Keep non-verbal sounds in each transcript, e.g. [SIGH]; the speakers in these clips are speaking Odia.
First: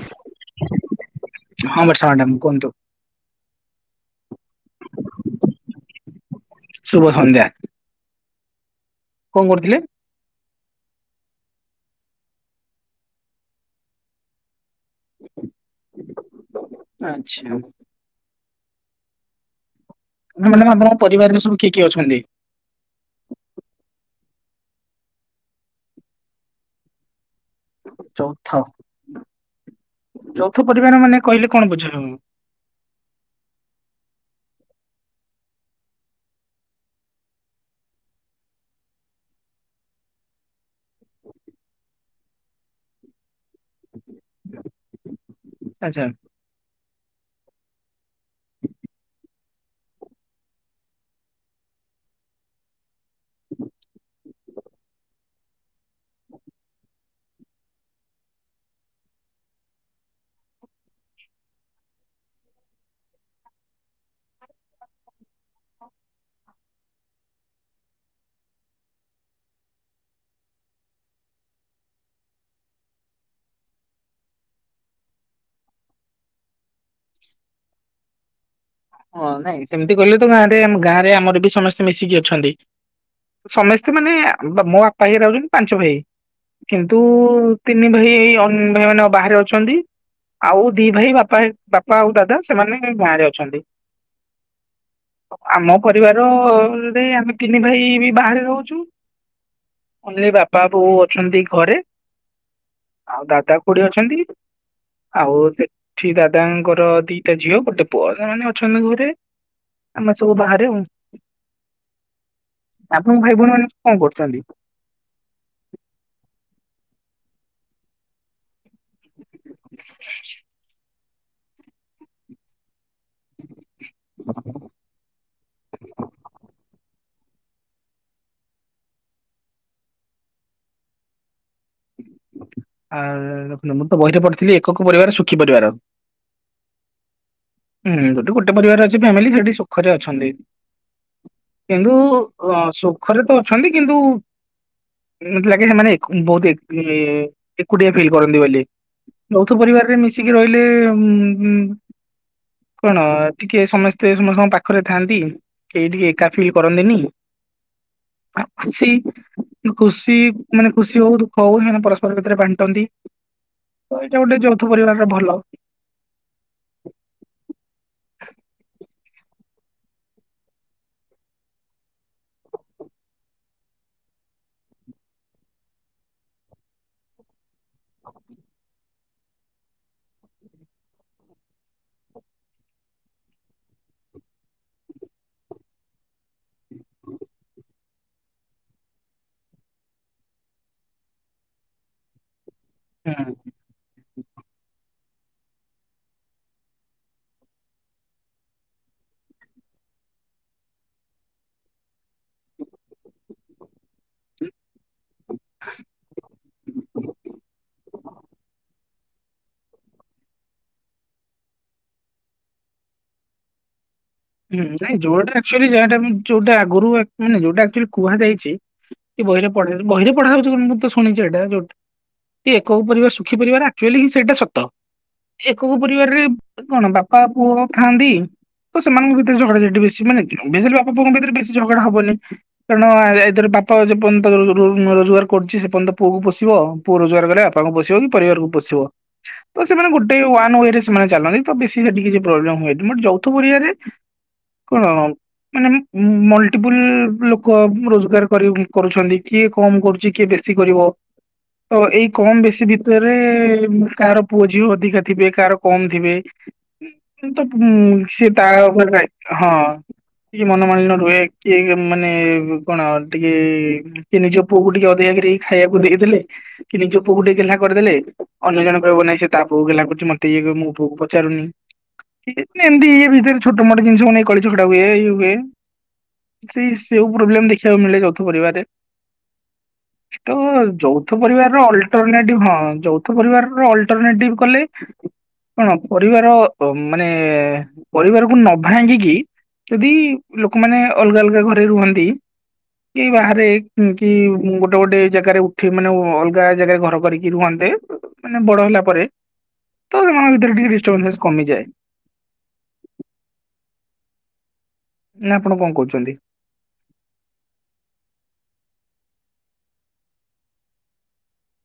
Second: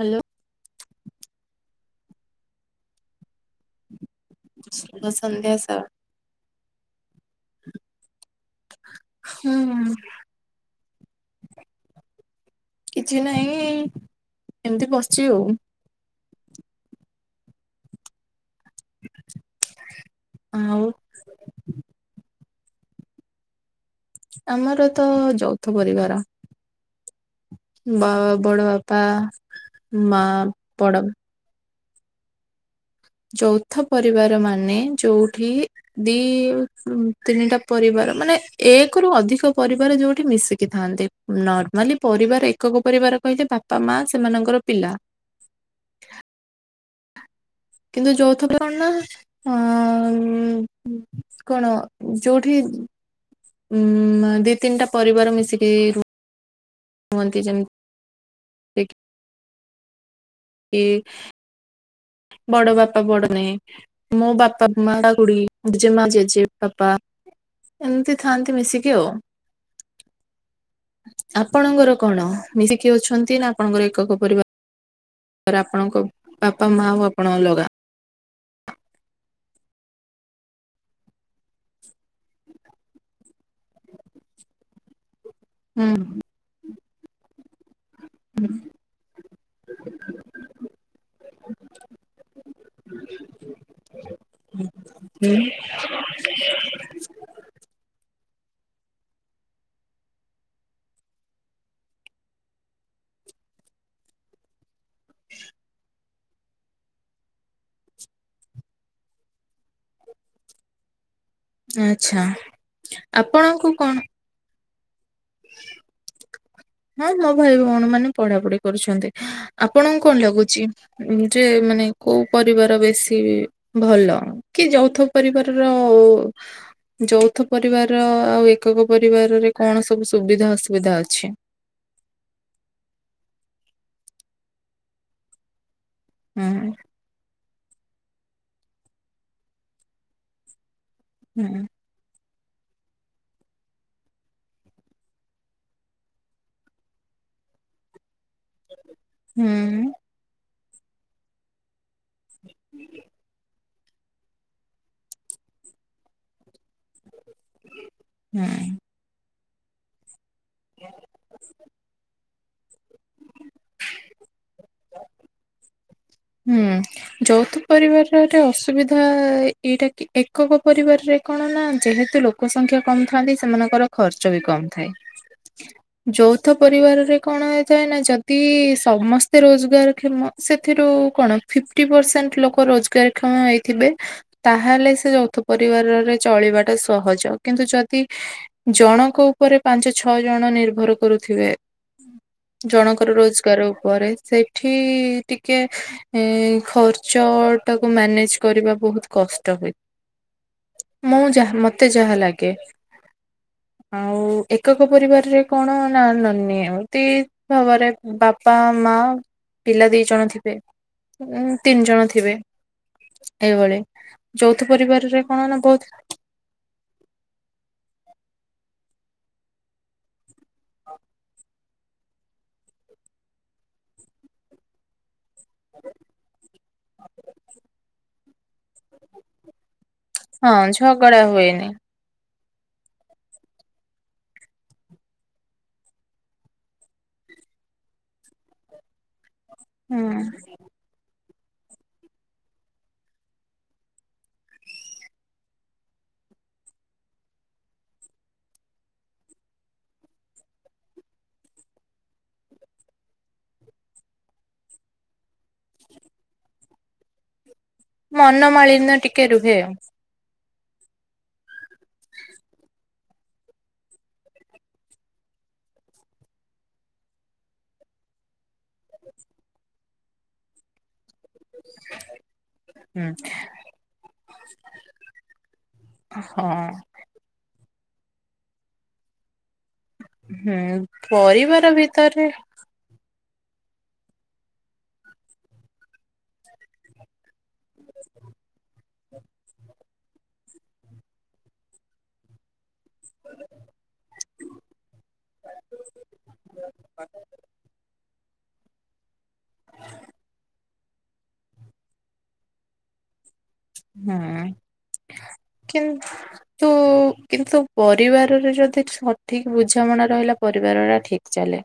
ହାଲୋ। ହଁ ବର୍ଷା ମାଡ଼ାମ୍ କୁହନ୍ତୁ। ଶୁଭ ସନ୍ଧ୍ୟ ସାର୍। ଶୁଭ ସନ୍ଧ୍ୟା। କଣ ହୁଁ। କରୁଥିଲେ? କିଛି ନାହିଁ ଏମତି ବସଚି ଆଉ। ଆଚ୍ଛା। ନାଁ ମାଡ଼ାମ ଆଉ ଆପଣଙ୍କ ପରିବାରରେ ସବୁ କିଏ କିଏ ଅଛନ୍ତି? ଆମର ତ ଯୌଥ ପରିବାର। ବା ବଡ ଯୌଥ ବାପା ମା ଯୌଥ ବଡ ପରିବାର ମାନେ କହିଲେ କଣ ବୁଝ? ହଁ। ଯୌଥ ପରିବାର ମାନେ ଯଉଠି ଦି ତିନିଟା ପରିବା ର ମାନେ ଏକ ରୁ ଅଧିକ ପରିବାର ଯୋଉଠି ମିଶିକି ଥାନ୍ତି ନର୍ମାଲି ପରିବାର ଏକକ ପରି ବାର କହିଲେ ବାପା ମା ସେମାନଙ୍କର ପିଲା। ଆଚ୍ଛା। କିନ୍ତୁ ଯୌଥ କଣ ନାଁ ଅ ଉଁ କଣ ଯୋଉଠି ଉଁ ମା ଦି ତିନିଟା ପରିବାର ମିଶିକି ରୁ ହୁଅନ୍ତି ଯେମ୍ ଏକ୍ ଇ ବଡ଼ ବାପା ବଡ଼ ନେ ମୋ ବାପା ମା ଉଡି ଜେମା ଜେଜେ ବାପା। ଏମତି ଥାଆନ୍ତି ମିଶିକି ଆଉ। ଆପଣଙ୍କର କଣ ମିଶିକି ଅଛନ୍ତି ନାଁ ଆପଣଙ୍କର ଏକକ ପରିବା ରା ଆପଣଙ୍କ ବାପା ମା ଆଉ ଆପଣ ଅଲଗା। ହଁ ନାଇଁ ସେମତି କହିଲେ ତ ଗାଁରେ ଆମ ଗାଁରେ ଆମର ବି ସମସ୍ତେ ମିଶିକି ଅଛନ୍ତି। ସମେସ୍ତେ ମାନେ ବା ମୋ ବାପା ହାଇଆରା ହଉଚନ୍ତି ପାଞ୍ଚ ଭାଇ ହୁଁ। କିନ୍ତୁ ତିନି ଭାଇ ଭାଇ ଏଇ ଅ ଭାଇମାନେ ଅ ବାହାରେ ଅଛନ୍ତି। ଆଉ ଦି ଭାଇ ବାପା ହେ ବାପା ଆଉ ଦାଦା ସେମାନେ ଗାଁରେ ଅଛନ୍ତି। ଆମ ପରିବାର ଯଦି ଆମେ ତିନି ଭାଇ ବି ଇ ବାହାରେ ରହୁଚୁ ଓନ୍ଲି ବାପା ବୋଉ ଅଛନ୍ତି ଘରେ। ଆଉ ଦାଦା ଖୁଡ଼ୀ ଅଛନ୍ତି। ଆଉ ସେଠି ଦାଦାଙ୍କର ଦିଟା ଝିଅ ଗୋଟେ ପୁଅ ସେମାନେ ଅ ଅଛନ୍ତି ଘରେ ଆମେ ସବୁ ବାହାରେ ଆଉ। ଆଚ୍ଛା ଆପଣଙ୍କ ଭାଇ ଭୋଉଣୀ ଆପଣଙ୍କୁ ମାନେ କଣ କଁ କରୁଚନ୍ତି? ହଁ ମୋ ଭାଇ ଭୋଉଣୀ ମାନେ ପଢ଼ାପଢ଼ି କରୁଛନ୍ତି। ଆପଣଙ୍କୁ କଣ ଲାଗୁଚି ଯେ ମାନେ କୋଉ ପରିବାର ବେଶୀ ଭଲ କି ଯୌଥ ପରିବାରର ଯୌଥ ପରିବାର ଆଉ ଏକକ ପରିବାରରେ କଣ ସବୁ ସୁବିଧା ଅସୁବିଧା ଅଛି? ଆ ଦେଖୁନ ମୁଁ ତ ବହିରେ ପଢ଼ିଥିଲି ଏକକ ପରିବାର ସୁଖୀ ପରିବାର। ହୁଁ। ହୁଁ ଯଦି ଗୋଟେ ପରିବାର ଅଛି ଫ୍ୟାମିଲି ସେଠି ସୁଖରେ ଅଛନ୍ତି ହୁଁ କିନ୍ତୁ ଅ ଶୁଖରେ ତ ଅଛନ୍ତି କିନ୍ତୁ ଉଁ ମତେ ଲାଗେ ହେମାନେ ଏକୁ ବୋହୁତ ଏକି ଏକୁଟିଆ ଫିଲ୍ କରନ୍ତି ବୋଲି। ବୌଥ ହୁଁ ପରିବାରରେ ମିଶିକି ରହିଲେ ଉଁ ଉଁ କଣ ଟିକେ ସମସ୍ତେ ସମସ୍ତଙ୍କ ପାଖରେ ଥାଆନ୍ତି କେହି ଟିକେ ଏକା ଫିଲ୍ କରନ୍ତିନି‌। ହୁଁ ସି ନୁ ଖୁସି ମାନେ ଖୁସି ହଉ ଦୁଃଖ ହଉ ହେମାନେ ପରସ୍ପର ଭିତରେ ବାଣ୍ଟନ୍ତି। ତ ଏଇଟା ଗୋଟେ ଯୌଥ ପରିବାରର ଭଲ। ହୁଁ ଯଉଥ ପରିବାରରେ ଅସୁ ଏଇଟା ଏଇଟାକି ଏକକ ପରିବାରରେ କଣ ନା ଯେହେତୁ ଲୋକ ସଂଖ୍ୟା କମ ଥାନ୍ତି ସେମାନଙ୍କର ଖର୍ଚ୍ଚ ବି କମ ଥାଏ। ଯୌଥ ପରିବାରରେ କଣ ହେଇଥାଏ ନା ଯଦି ସମସ୍ତେ ରୋଜଗାର କ୍ଷମ ସେଥିରୁ କଣ ଫିଫ୍ଟି ପରସେଣ୍ଟ ଲୋକ ରୋଜଗାରକ୍ଷମ ହେଇଥିବେ ତାହେଲେ ସେ ଯୌଥ ପରିବାରରେ ଚଳିବାଟା ସହଜ କିନ୍ତୁ ଯଦି ଜଣଙ୍କ ଉପରେ ପାଞ୍ଚ ଛଅ ଜଣ ନିର୍ଭର କରୁ ଥିବେ ଜଣଙ୍କର ହୁଁ। ରୋଜଗାର ଉପରେ ସେଠି ଟିକେ ଏ ଖର୍ଚ୍ଚ ଟାକୁ ମ୍ୟାନେଜ କରିବା ବହୁତ କଷ୍ଟ ହୁଏ। ମୁଁ ଯାହା ମତେ ଯାହା ଲାଗେ ଆଉ ଏକକ ପରିବାରରେ କଣ ନା ନିହାତି ଭାବରେ ବାପା ମା ପିଲା ଦି ଜଣ ଥିବେ ଉ ତିନି ଜଣ ଥିବେ ଏଇଭଳି ଯୌଥ ହୁଁ ନାଇଁ ପରିବାରରେ ଯୋଉଟାରେ କଣ ନା ଆକ୍ଚୁଆଲି ବହୁତ ଯାହାଟା ବି ଯଉଟା ଆଗରୁ ମାନେ ଯୋଉଟା ଆକ୍ଚୁଆଲି କୁହାଯାଇ ଚି କି ବହିରେ ପଢ଼ା ବହିରେ ପଢା ହଉଛି ମୁଁ ତ ଶୁଣିଛି ଏଇଟା ଯୋଉଟା ଏ ଏକକ ପରିବାର ସୁଖୀ ପରିବାର ଆକ୍ଚୁଆଲି ସେଇଟା ସତ। ଏକକ ପରିବାରରେ ଉ କଣ ବାପା ପୁଅ ଥାଆନ୍ତି। ତ ସେମାନଙ୍କ ଭିତରେ ଝଗଡା ଝାଟି ବେଶୀ ମାନେ କୁ ହଁ ଅବସିଲ୍ ବାପ ପୁଅଙ୍କ ଝଗଡା ଭିତରେ ବେଶୀ ହୁଏନି। ଝଗଡା ହବନି। କାରଣ ଏ ଏଥିରେ ବାପା ଯେପର୍ଯ୍ୟନ୍ତ ରୋ ନରୋଜଗାର କରୁଛି ସେପର୍ଯ୍ୟନ୍ତ ପୁଅକୁ ପୋଷିବ ପୁଅ ରୋଜଗାର କଲେ ବା ବାପାଙ୍କୁ ପୋଷିବ କି ପରିବାରକୁ ପୋଷିବ? ତ ସେମାନେ ହୁଁ ଗୋଟେ ୱାନ୍ ଓୟେ ରେ ସେମାନେ ଚାଲନ୍ତି ତ ବେଶୀ ସେଠି କିଛି ପ୍ରୋବ୍ଲେମ ହୁଏନି ବଟ୍ ଯୌଥ ପରିବାର ରେ [INAUDIBLE] କଣ ମାନେ ମଲଟିପୁଲ ଉ ଲୋକ ରୋଜଗାର କରି କରୁଛନ୍ତି କିଏ କମ କରୁଛି କିଏ ବେ ଶୀ କରିବ। ତ ଏଇ କମ ବେଶୀ ଭିତରେ କାହାର ପୁଅ ଝିଅ ଅଧିକା ଥିବେ କାହାର କମ ଥିବେ। ତ ଉ ସେ ମନ ତା ଉପରେ ମାଳିନ୍ୟ ଟିକେ ଦାୟୀତ୍ୱ ହଁ। ରୁହେ ଆଉ କି ମନମାଳିନ ରୁହେ କିଏ ମାନେ କଣ ଟିକେ କିଏ ନିଜ ପୁଅକୁ ଟିକେ ଅଧିକାରି ଖାଇବାକୁ ଦେଇ ଦେଲେ କି ନିଜ ପୁଅକୁ ଟିକେ ଗେହ୍ଲା କରିଦେଲେ ଅନ୍ୟ ଜଣ କହିବ ନାଇ ସେ ତା ପୁଅକୁ ଗେହ୍ଲା କରୁଛି ମତେ ଇଏ ବି ମୋ ପୁଅକୁ ପଚାରୁନି ଏମିତି ଇଏ ହୁଁ ଭିତରେ ଛୋଟ ମୋଟ ଜିନିଷକୁ ନେଇ କଳି ଝଗଡ଼ା ହୁଏ ଇଏ ହୁଏ ହଁ। ସେଇ ସେଉ ପ୍ରୋବ୍ଲେମ୍ ଦେଖି ଦେଖିବାକୁ ମିଳେ ଯୌଥ ପରିବାରରେ। ତ ହୁଁ ଯୌଥ ପରିବାରର ପରିବାର ଭିତରେ ଅଲଟରନେଟିଭ ହଁ ଯୌ ଯୌଥ ପରିବାରର ଅଲଟରନେଟିଭ କଲେ କଣ ପରିବାର ମାନେ ପରିବାରକୁ ନ ଭାଙ୍ଗିକି ଯଦି ଲୋକମାନେ ଅଲଗା ଅଲଗା ଘରେ ରୁହନ୍ତି। ଏ ବାହାରେ କି ଗୋଟେ ଗୋଟେ ଜାଗାରେ ଉଠି ମାନେ ଅଲଗା ଜାଗାରେ ଘର କରିକି ରୁହନ୍ତେ ମାନେ ବଡ ହେଲା ପରେ ତ ସେମାନଙ୍କ ଭିତରେ ଟିକେ ଡିଷ୍ଟରବାନସ୍ କମିଯାଏ। ହୁଁ। ନା ଆପଣ କଣ କହୁଛନ୍ତି? କିନ୍ତୁ କିନ୍ତୁ ପରିବାରରେ ଯଦି ସ ସଠିକ୍ ବୁଝାମଣା ରହିଲା ପରିବାର ଟା ଠିକ୍ ଚାଲେ।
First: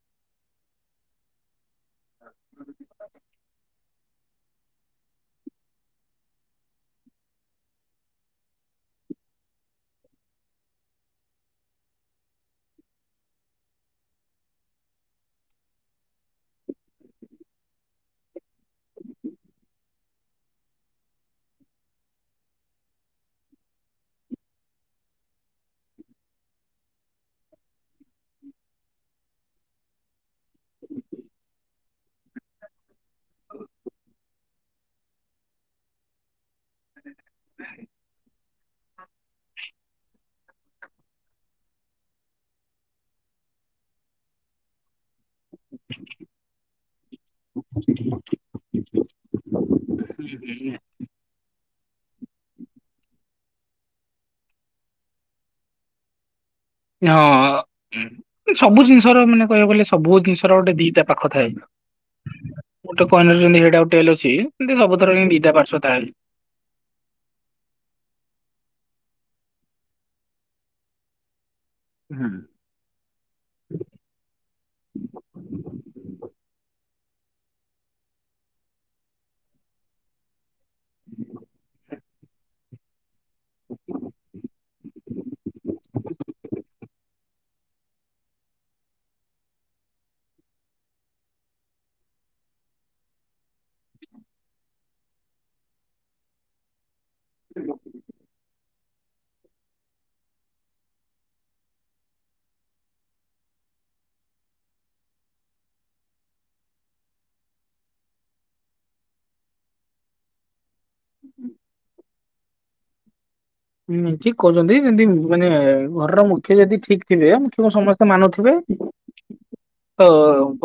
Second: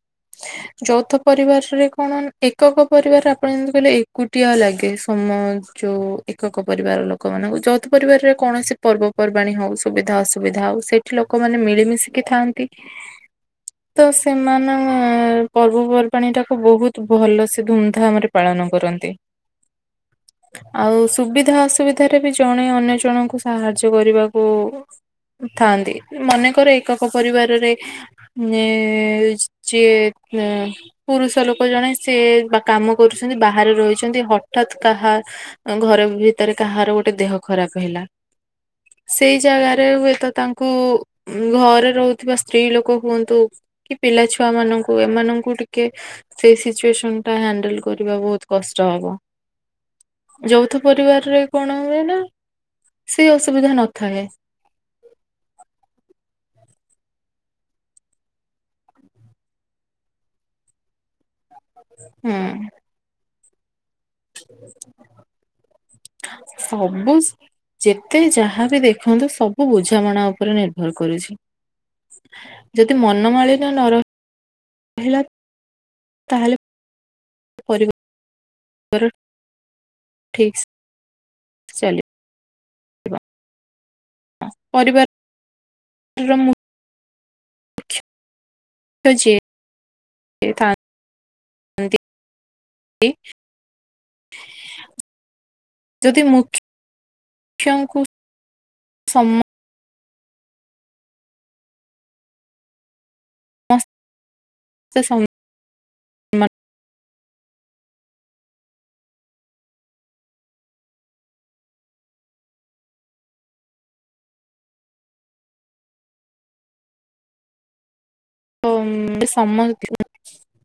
ଯୌଥ ପରିବାରରେ କଣ ଏକକ ପରିବାର ଆପଣ ଯେମିତି କହିଲେ ଏକୁଟିଆ ଲାଗେ ସମ ମ ଚୁ ଏକକ ପରିବାର ଲୋକମାନଙ୍କୁ ଯୌଥ ପରିବାରରେ କୌଣସି ପର୍ବ ପର୍ବାଣୀ ହଉ ସୁବିଧା ଅସୁବିଧା ହଉ ସେଇଠି ଲୋକମାନେ ମିଶି ମିଳିମିଶିକି ଥାଆନ୍ତି। ତ ସେମାନେ ପର୍ବପର୍ବାଣୀ ଟାକୁ ବହୁତ ଭଲ ସେ ଧୁମଧାମ ରେ ପାଳନ କରନ୍ତି ଆଉ ସୁବି ସୁବିଧା ଅସୁବିଧାରେ ବି ଜଣେ ଅନ୍ୟ ଜଣଙ୍କୁ ସାହାଯ୍ୟ କରିବାକୁ ଥାଆନ୍ତି ମନେକରେ ଏକକ ପରିବାରରେ ଏ ଯିଏ ପୁରୁଷ ଲୋକ ଜଣେ ସିଏ କାମ କରୁଛନ୍ତି ବାହାରେ ରହିଛନ୍ତି ହ ହଠାତ୍ କାହା ଘର ଭିତରେ କାହାର ଗୋଟେ ଦେହ ଖରାପ ହେଲା ସେଇ ଜାଗାରେ ହୁଏତ ତାଙ୍କୁ ଘରେ ରହୁଥିବା ସ୍ତ୍ରୀ ଲୋକ ହୁଅନ୍ତୁ କି ପିଲା ଛୁଆ ମାନଙ୍କୁ ଏମାନଙ୍କୁ ଟିକେ ସେଇ ସିଚୁଏସନ ଟା ହ୍ୟାଣ୍ଡେଲ କରିବା ବହୁତ କଷ୍ଟ। ହାଲୋ। ଉ ହୁଁ। କିଏ କଣ ହୁଏ ନା ସେ ଅସୁବିଧା ନଥାଏ। ହଁ ସବୁ ଜିନିଷର ମାନେ କହିବାକୁ ଗଲେ ସବୁ ଜିନିଷର ଗୋଟେ ଦିଟା ପାଖ ଥାଏ ହୁଁ ଗୋଟେ କଏନର ଯେମିତି ହେଇଟା ଟେଲ ଅଛି ହେମିତି ସବୁଥର ହିଁ ଦିଟା ପାର୍ଶ୍ୱ ଥାଏ। ସବୁ ଯେତେ ଯାହା ବିି ଦେଖନ୍ତୁ ସବୁ ବୁଝାମଣା ଉପରେ ନିର୍ଭର କରୁଛି। ଯଦି ମନମାଳିନ ନ ରହେ ରହିଲା ତାହେଲେ କରିବ [UNINTELLIGIBLE] ଠିକସ୍ ଚାଲି ପରିବାରର ଚାଲିଛି [UNINTELLIGIBLE] [UNINTELLIGIBLE] ଯଦି ମୁଖ୍ୟ ହ ସମ୍ [UNINTELLIGIBLE] ସେ ସମ୍ ମ ହୁଁ ଠିକ କହୁଛନ୍ତି ଯେମିତି ମାନେ ଘରର ମୁଖ୍ୟ ଯଦି ଠିକ ଥିବେ ମୁଖ୍ୟ ସମସ୍ତେ ମାନୁଥିବେ ସମସ୍ତ ତ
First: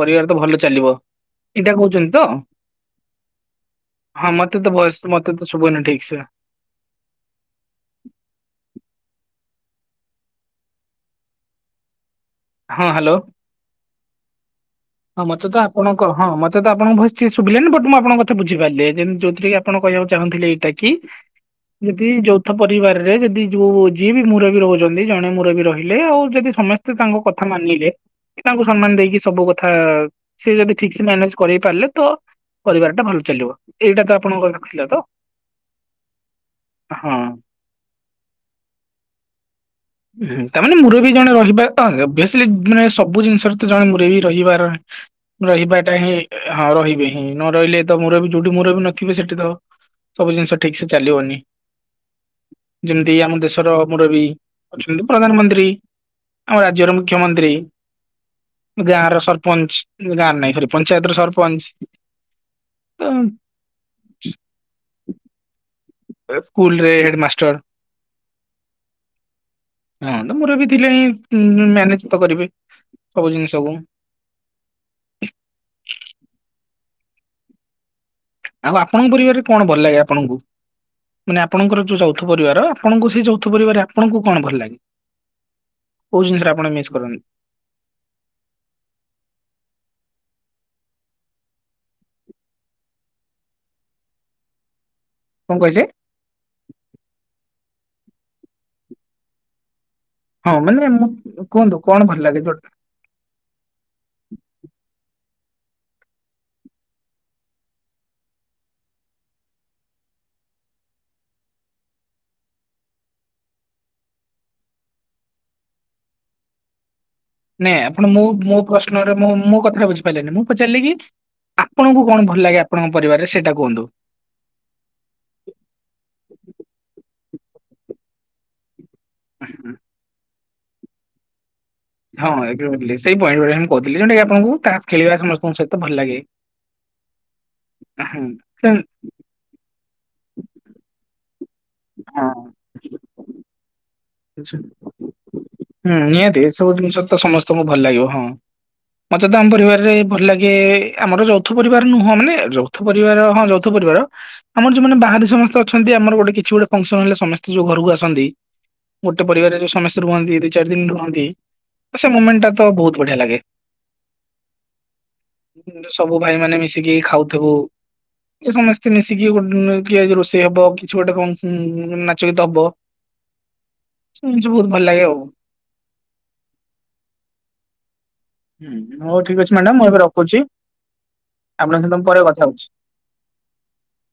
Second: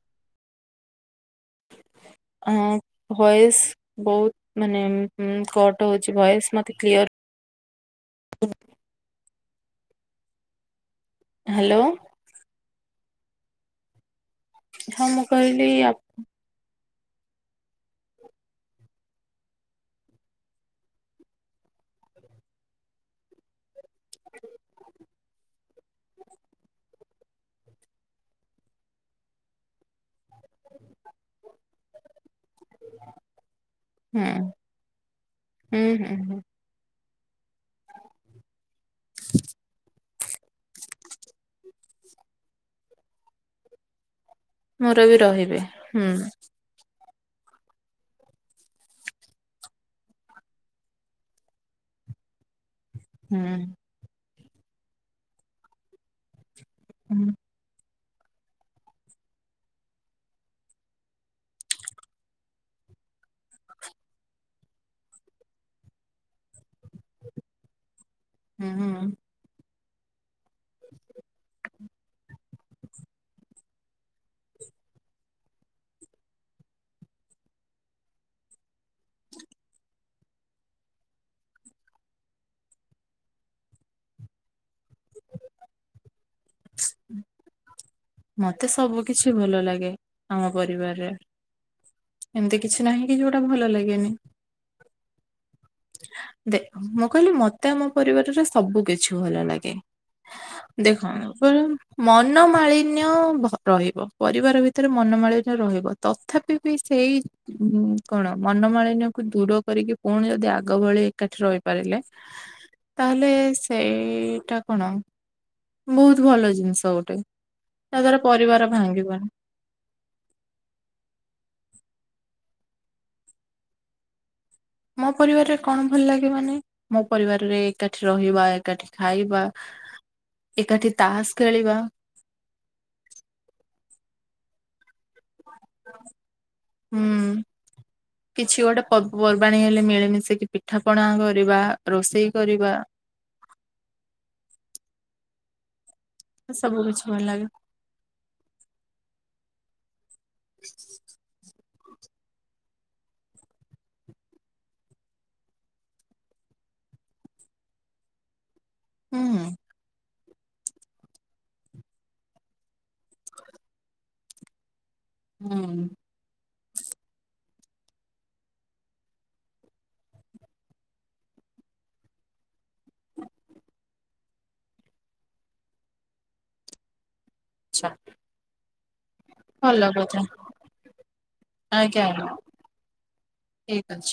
ପରିବାର ତ ଭଲ ଚାଲିବ। ଏଇଟା କହୁଛନ୍ତି ତ? ଅ ଭଏସ ହଁ ବହୁତ ମତେ ତ ମାନେ ଭଏସ ମତେ ତ ଶୁଭୁନି କଟ ଠିକ ହଉଛି ସେ। ଭଏସ [UNINTELLIGIBLE] ମତେ କ୍ଲିୟର ହ୍ୟାଲୋ। ହଁ ହ୍ୟାଲୋ ହଁ ମୁଁ ମତେ ତ କହିଲି ଆପଣଙ୍କ ହଁ ମତେ ତ ଆପ ଆପଣଙ୍କ ଭଏସ୍ ଠିକ୍ ସେ ଶୁଭିଲାନି ବଟ୍ ମୁଁ ଆପଣଙ୍କ କଥା ବୁଝିପାରିଲି ଯେମିତିକି କିପଣ କହିବାକୁ ଚାହୁଁଥିଲେ ଏଇଟା କି ଯଦି ଯୌଥ ପରିବାରରେ ଯଦି ଯୋଉ ଯିଏ ବି ମୁରବି ରହୁଛନ୍ତି ଜଣେ ମୁରବି ରହିଲେ ଆଉ ଯଦି ସମସ୍ତେ ତାଙ୍କ କ କଥା ମାନିଲେ ତାଙ୍କୁ ସମ୍ମାନ ଦେଇକି ସବୁ କଥା ସେ ଯଦି ଠିକ୍ ସେ ମ୍ୟାନେଜ କରେଇ ପାରିଲେ ତ ପରିବାର ଟା ଭଲ ଚାଲିବ ଏଇଟା ତ ହୁଁ ଆପଣଙ୍କ ରଖଥିଲା ତ। ହୁଁ ହୁଁ ହୁଁ। ହଁ। ହୁଁ ତା ମାନେ ମୁରବି ଜଣେ ରହିବା ତ ଓବିଅସିଲି ମାନେ ସବୁ ଜିନିଷରେ ତ ଜଣେ ମୁରବି ରହିବାର ମୋର ବି ରହିବେ ରହିବାଟା ହୁଁ ହିଁ ହଁ ରହିବେ। ହୁଁ ନ ରହିଲେ ତ ମୁରବି ଯୋଉଠି ମୁରବି ନଥିବେ ସେଠି ତ ସବୁ ଜିନିଷ ଠିକ୍ ସେ ଚାଲିବନି। ଯେମିତି ଆମ ହୁଁ ଦେଶର ମୁରବି ଅଛନ୍ତି ପ୍ରଧାନମନ୍ତ୍ରୀ। ଆମ ରାଜ୍ୟର ହୁଁ ମୁଖ୍ୟମନ୍ତ୍ରୀ ଗାଁ ର ସରପଞ୍ଚ ଗାଁରେ ନାହିଁ ସରି ପଞ୍ଚାୟତ ର ସରପଞ୍ଚ। ହୁଁ ଏ ସ୍କୁଲ୍ ରେ ହେଡ ମାଷ୍ଟର ହୁଁ। ହଁ। ମୋର ବି ଥିଲା ଏଇ [UNINTELLIGIBLE] ମ୍ୟାନେଜ୍। ମୁକ୍ତ କରିବି ସବୁ ଜିନିଷକୁ। ଆଉ ଆପଣଙ୍କ ପରିବାରରେ କଣ ଭଲ ଲାଗେ ଆପଣଙ୍କୁ? ମାନେ ଆପଣଙ୍କର ଯୋଉ ଯୌଥ ପରିବାର ଆପଣଙ୍କୁ ସେଇ ଯୌଥ ପରିବାରରେ ଆପଣଙ୍କୁ କଣ ଭଲ ଲାଗେ? [INAUDIBLE] କୋଉ ଜିନିଷରେ ଆପଣ ମିସ୍ କରନ୍ତି ମତେ ସବୁ କିଛି ଭଲ ଲାଗେ। ଆମ ପରିବାରରେ ଏମିତି କିଛି ନାହିଁ କି ଯୋଉଟା ଭଲ ଲାଗେନି। କଣ କହିଲେ ଦେ ମୁଁ କହିଲି ମତେ ଆମ ପରିବାରରେ ସବୁ କିଛି ଭଲ ଲାଗେ। ହଁ। ମାନେ ମୁଁ କୁହନ୍ତୁ କଣ ଦେଖନ୍ତୁ ଭଲ ଲାଗେ ଯୋ ମନମାଳିନ୍ୟ ରହିବ ପରିବାର ଭିତରେ ମନମାଳିନ୍ ରହିବ ତଥାପି ବି ସେଇ କଣ ମନମାଳିନ୍ୟକୁ ଦୂର କରିକି ପୁଣି ଯଦି ଆଗ ଗ ଭଳି ଏକାଠି ରହିପାରିଲେ ତାହେଲେ ସେଇଟା କଣ ବହୁତ ଭଲ ଜିନିଷ ଗୋଟେ। ନାଇଁ ତା ଆପଣ ଦ୍ଵାରା ମୁଁ ମୋ ପରିବାର ପ୍ରଶ୍ନରେ ଭାଙ୍ଗିବନି। ମୁ ମୋ କଥା ବୁଝିପାଇଲେନି ମୁଁ ପଚାରିଲି କି ଆପଣଙ୍କୁ କଣ ଭଲ ଲାଗେ? ଆପଣଙ୍କ ପରିବାରରେ ସେଇଟା କୁହନ୍ତୁ। ମୋ ପରିବାରରେ କଣ ଭଲ ଲାଗେ ମାନେ ମୋ ପରିବାରରେ ଏକାଠି ରହିବା ଏକାଠି ଖାଇବା ଏକାଠି ତାସ୍ ଖେଳିବା ହଁ ସେଇ ପଏଣ୍ଟ୍ ଗୁଡାକ କହୁଥିଲି ଯେଉଟାକି ଆପଣଙ୍କୁ ତାସ୍ ଖେଳିବାକୁ ଲୋକଙ୍କ ସହିତ ଭଲ ଲାଗେ। ହୁଁ ହୁଁ କିଛି ସେମ୍ ଗୋଟେ ପର୍ବପର୍ବାଣୀ ହେଲେ ମିଳେ। ମିଶିକି ପିଠା ପଣା କରିବା, ହଁ ରୋଷେଇ କରିବା। ଆଚ୍ଛା। ହୁଁ ନିହାତି ଏ ସବୁ ଜିନିଷ କିଛି ତ ଭଲ ଲାଗେ ସମସ୍ତଙ୍କୁ ଭଲ ଲାଗିବ ହଁ ମତେ ତ ଆମ ପରିବାରରେ ଭଲ ଲାଗେ ଆମର ଯୌଥ ପରିବାର ନୁହଁ ମାନେ ଯୌଥ ପରିବାର ହଁ ଯୌଥ ପରିବାର ଆମର ଯୋଉମାନେ ବାହାରେ ସମସ୍ତେ ଅଛନ୍ତି ଆମର ଗୋଟେ କିଛି ଗୋଟେ ଫଙ୍କ୍ସନ୍ ହେଲେ ସମସ୍ତେ ଯୋଉ ଘରକୁ ଆସନ୍ତି, ଗୋଟେ ହୁଁ। ପରିବାରରେ ଯୋଉ ସମସ୍ତେ ରୁହନ୍ତି। ଦୁଇ ଚାରି ଦିନ ରୁହନ୍ତି ସେ ମୋମେଣ୍ଟ୍ ଟା ତ ବହୁତ ବଢିଆ ଲାଗେ। ହୁଁ ସବୁ ଭାଇ ମାନେ ମିଶିକି ଖାଉଥିବୁ। ସମସ୍ତେ ମିଶିକି ଗୋଟେ କିଏ ରୋଷେଇ ହବ କିଛି ଗୋଟେ ନାଚ ଗୀତ ହବ। [INAUDIBLE] ଶୁଣିଛୁ ବହୁତ ଭଲ ଲାଗେ ଆଉ ଆଛା। ହୁଁ ହଉ ଠିକ୍ ଅଛି ମ୍ୟାଡାାମ ଭଲ ମୁଁ ଏବେ କଥା ରଖୁଚି। ଆପଣ ସହିତ ଆଜ୍ଞା ମୁଁ ପରେ ଆଜ୍ଞା କଥା ହଉଛି। ଠିକ ଅଛି।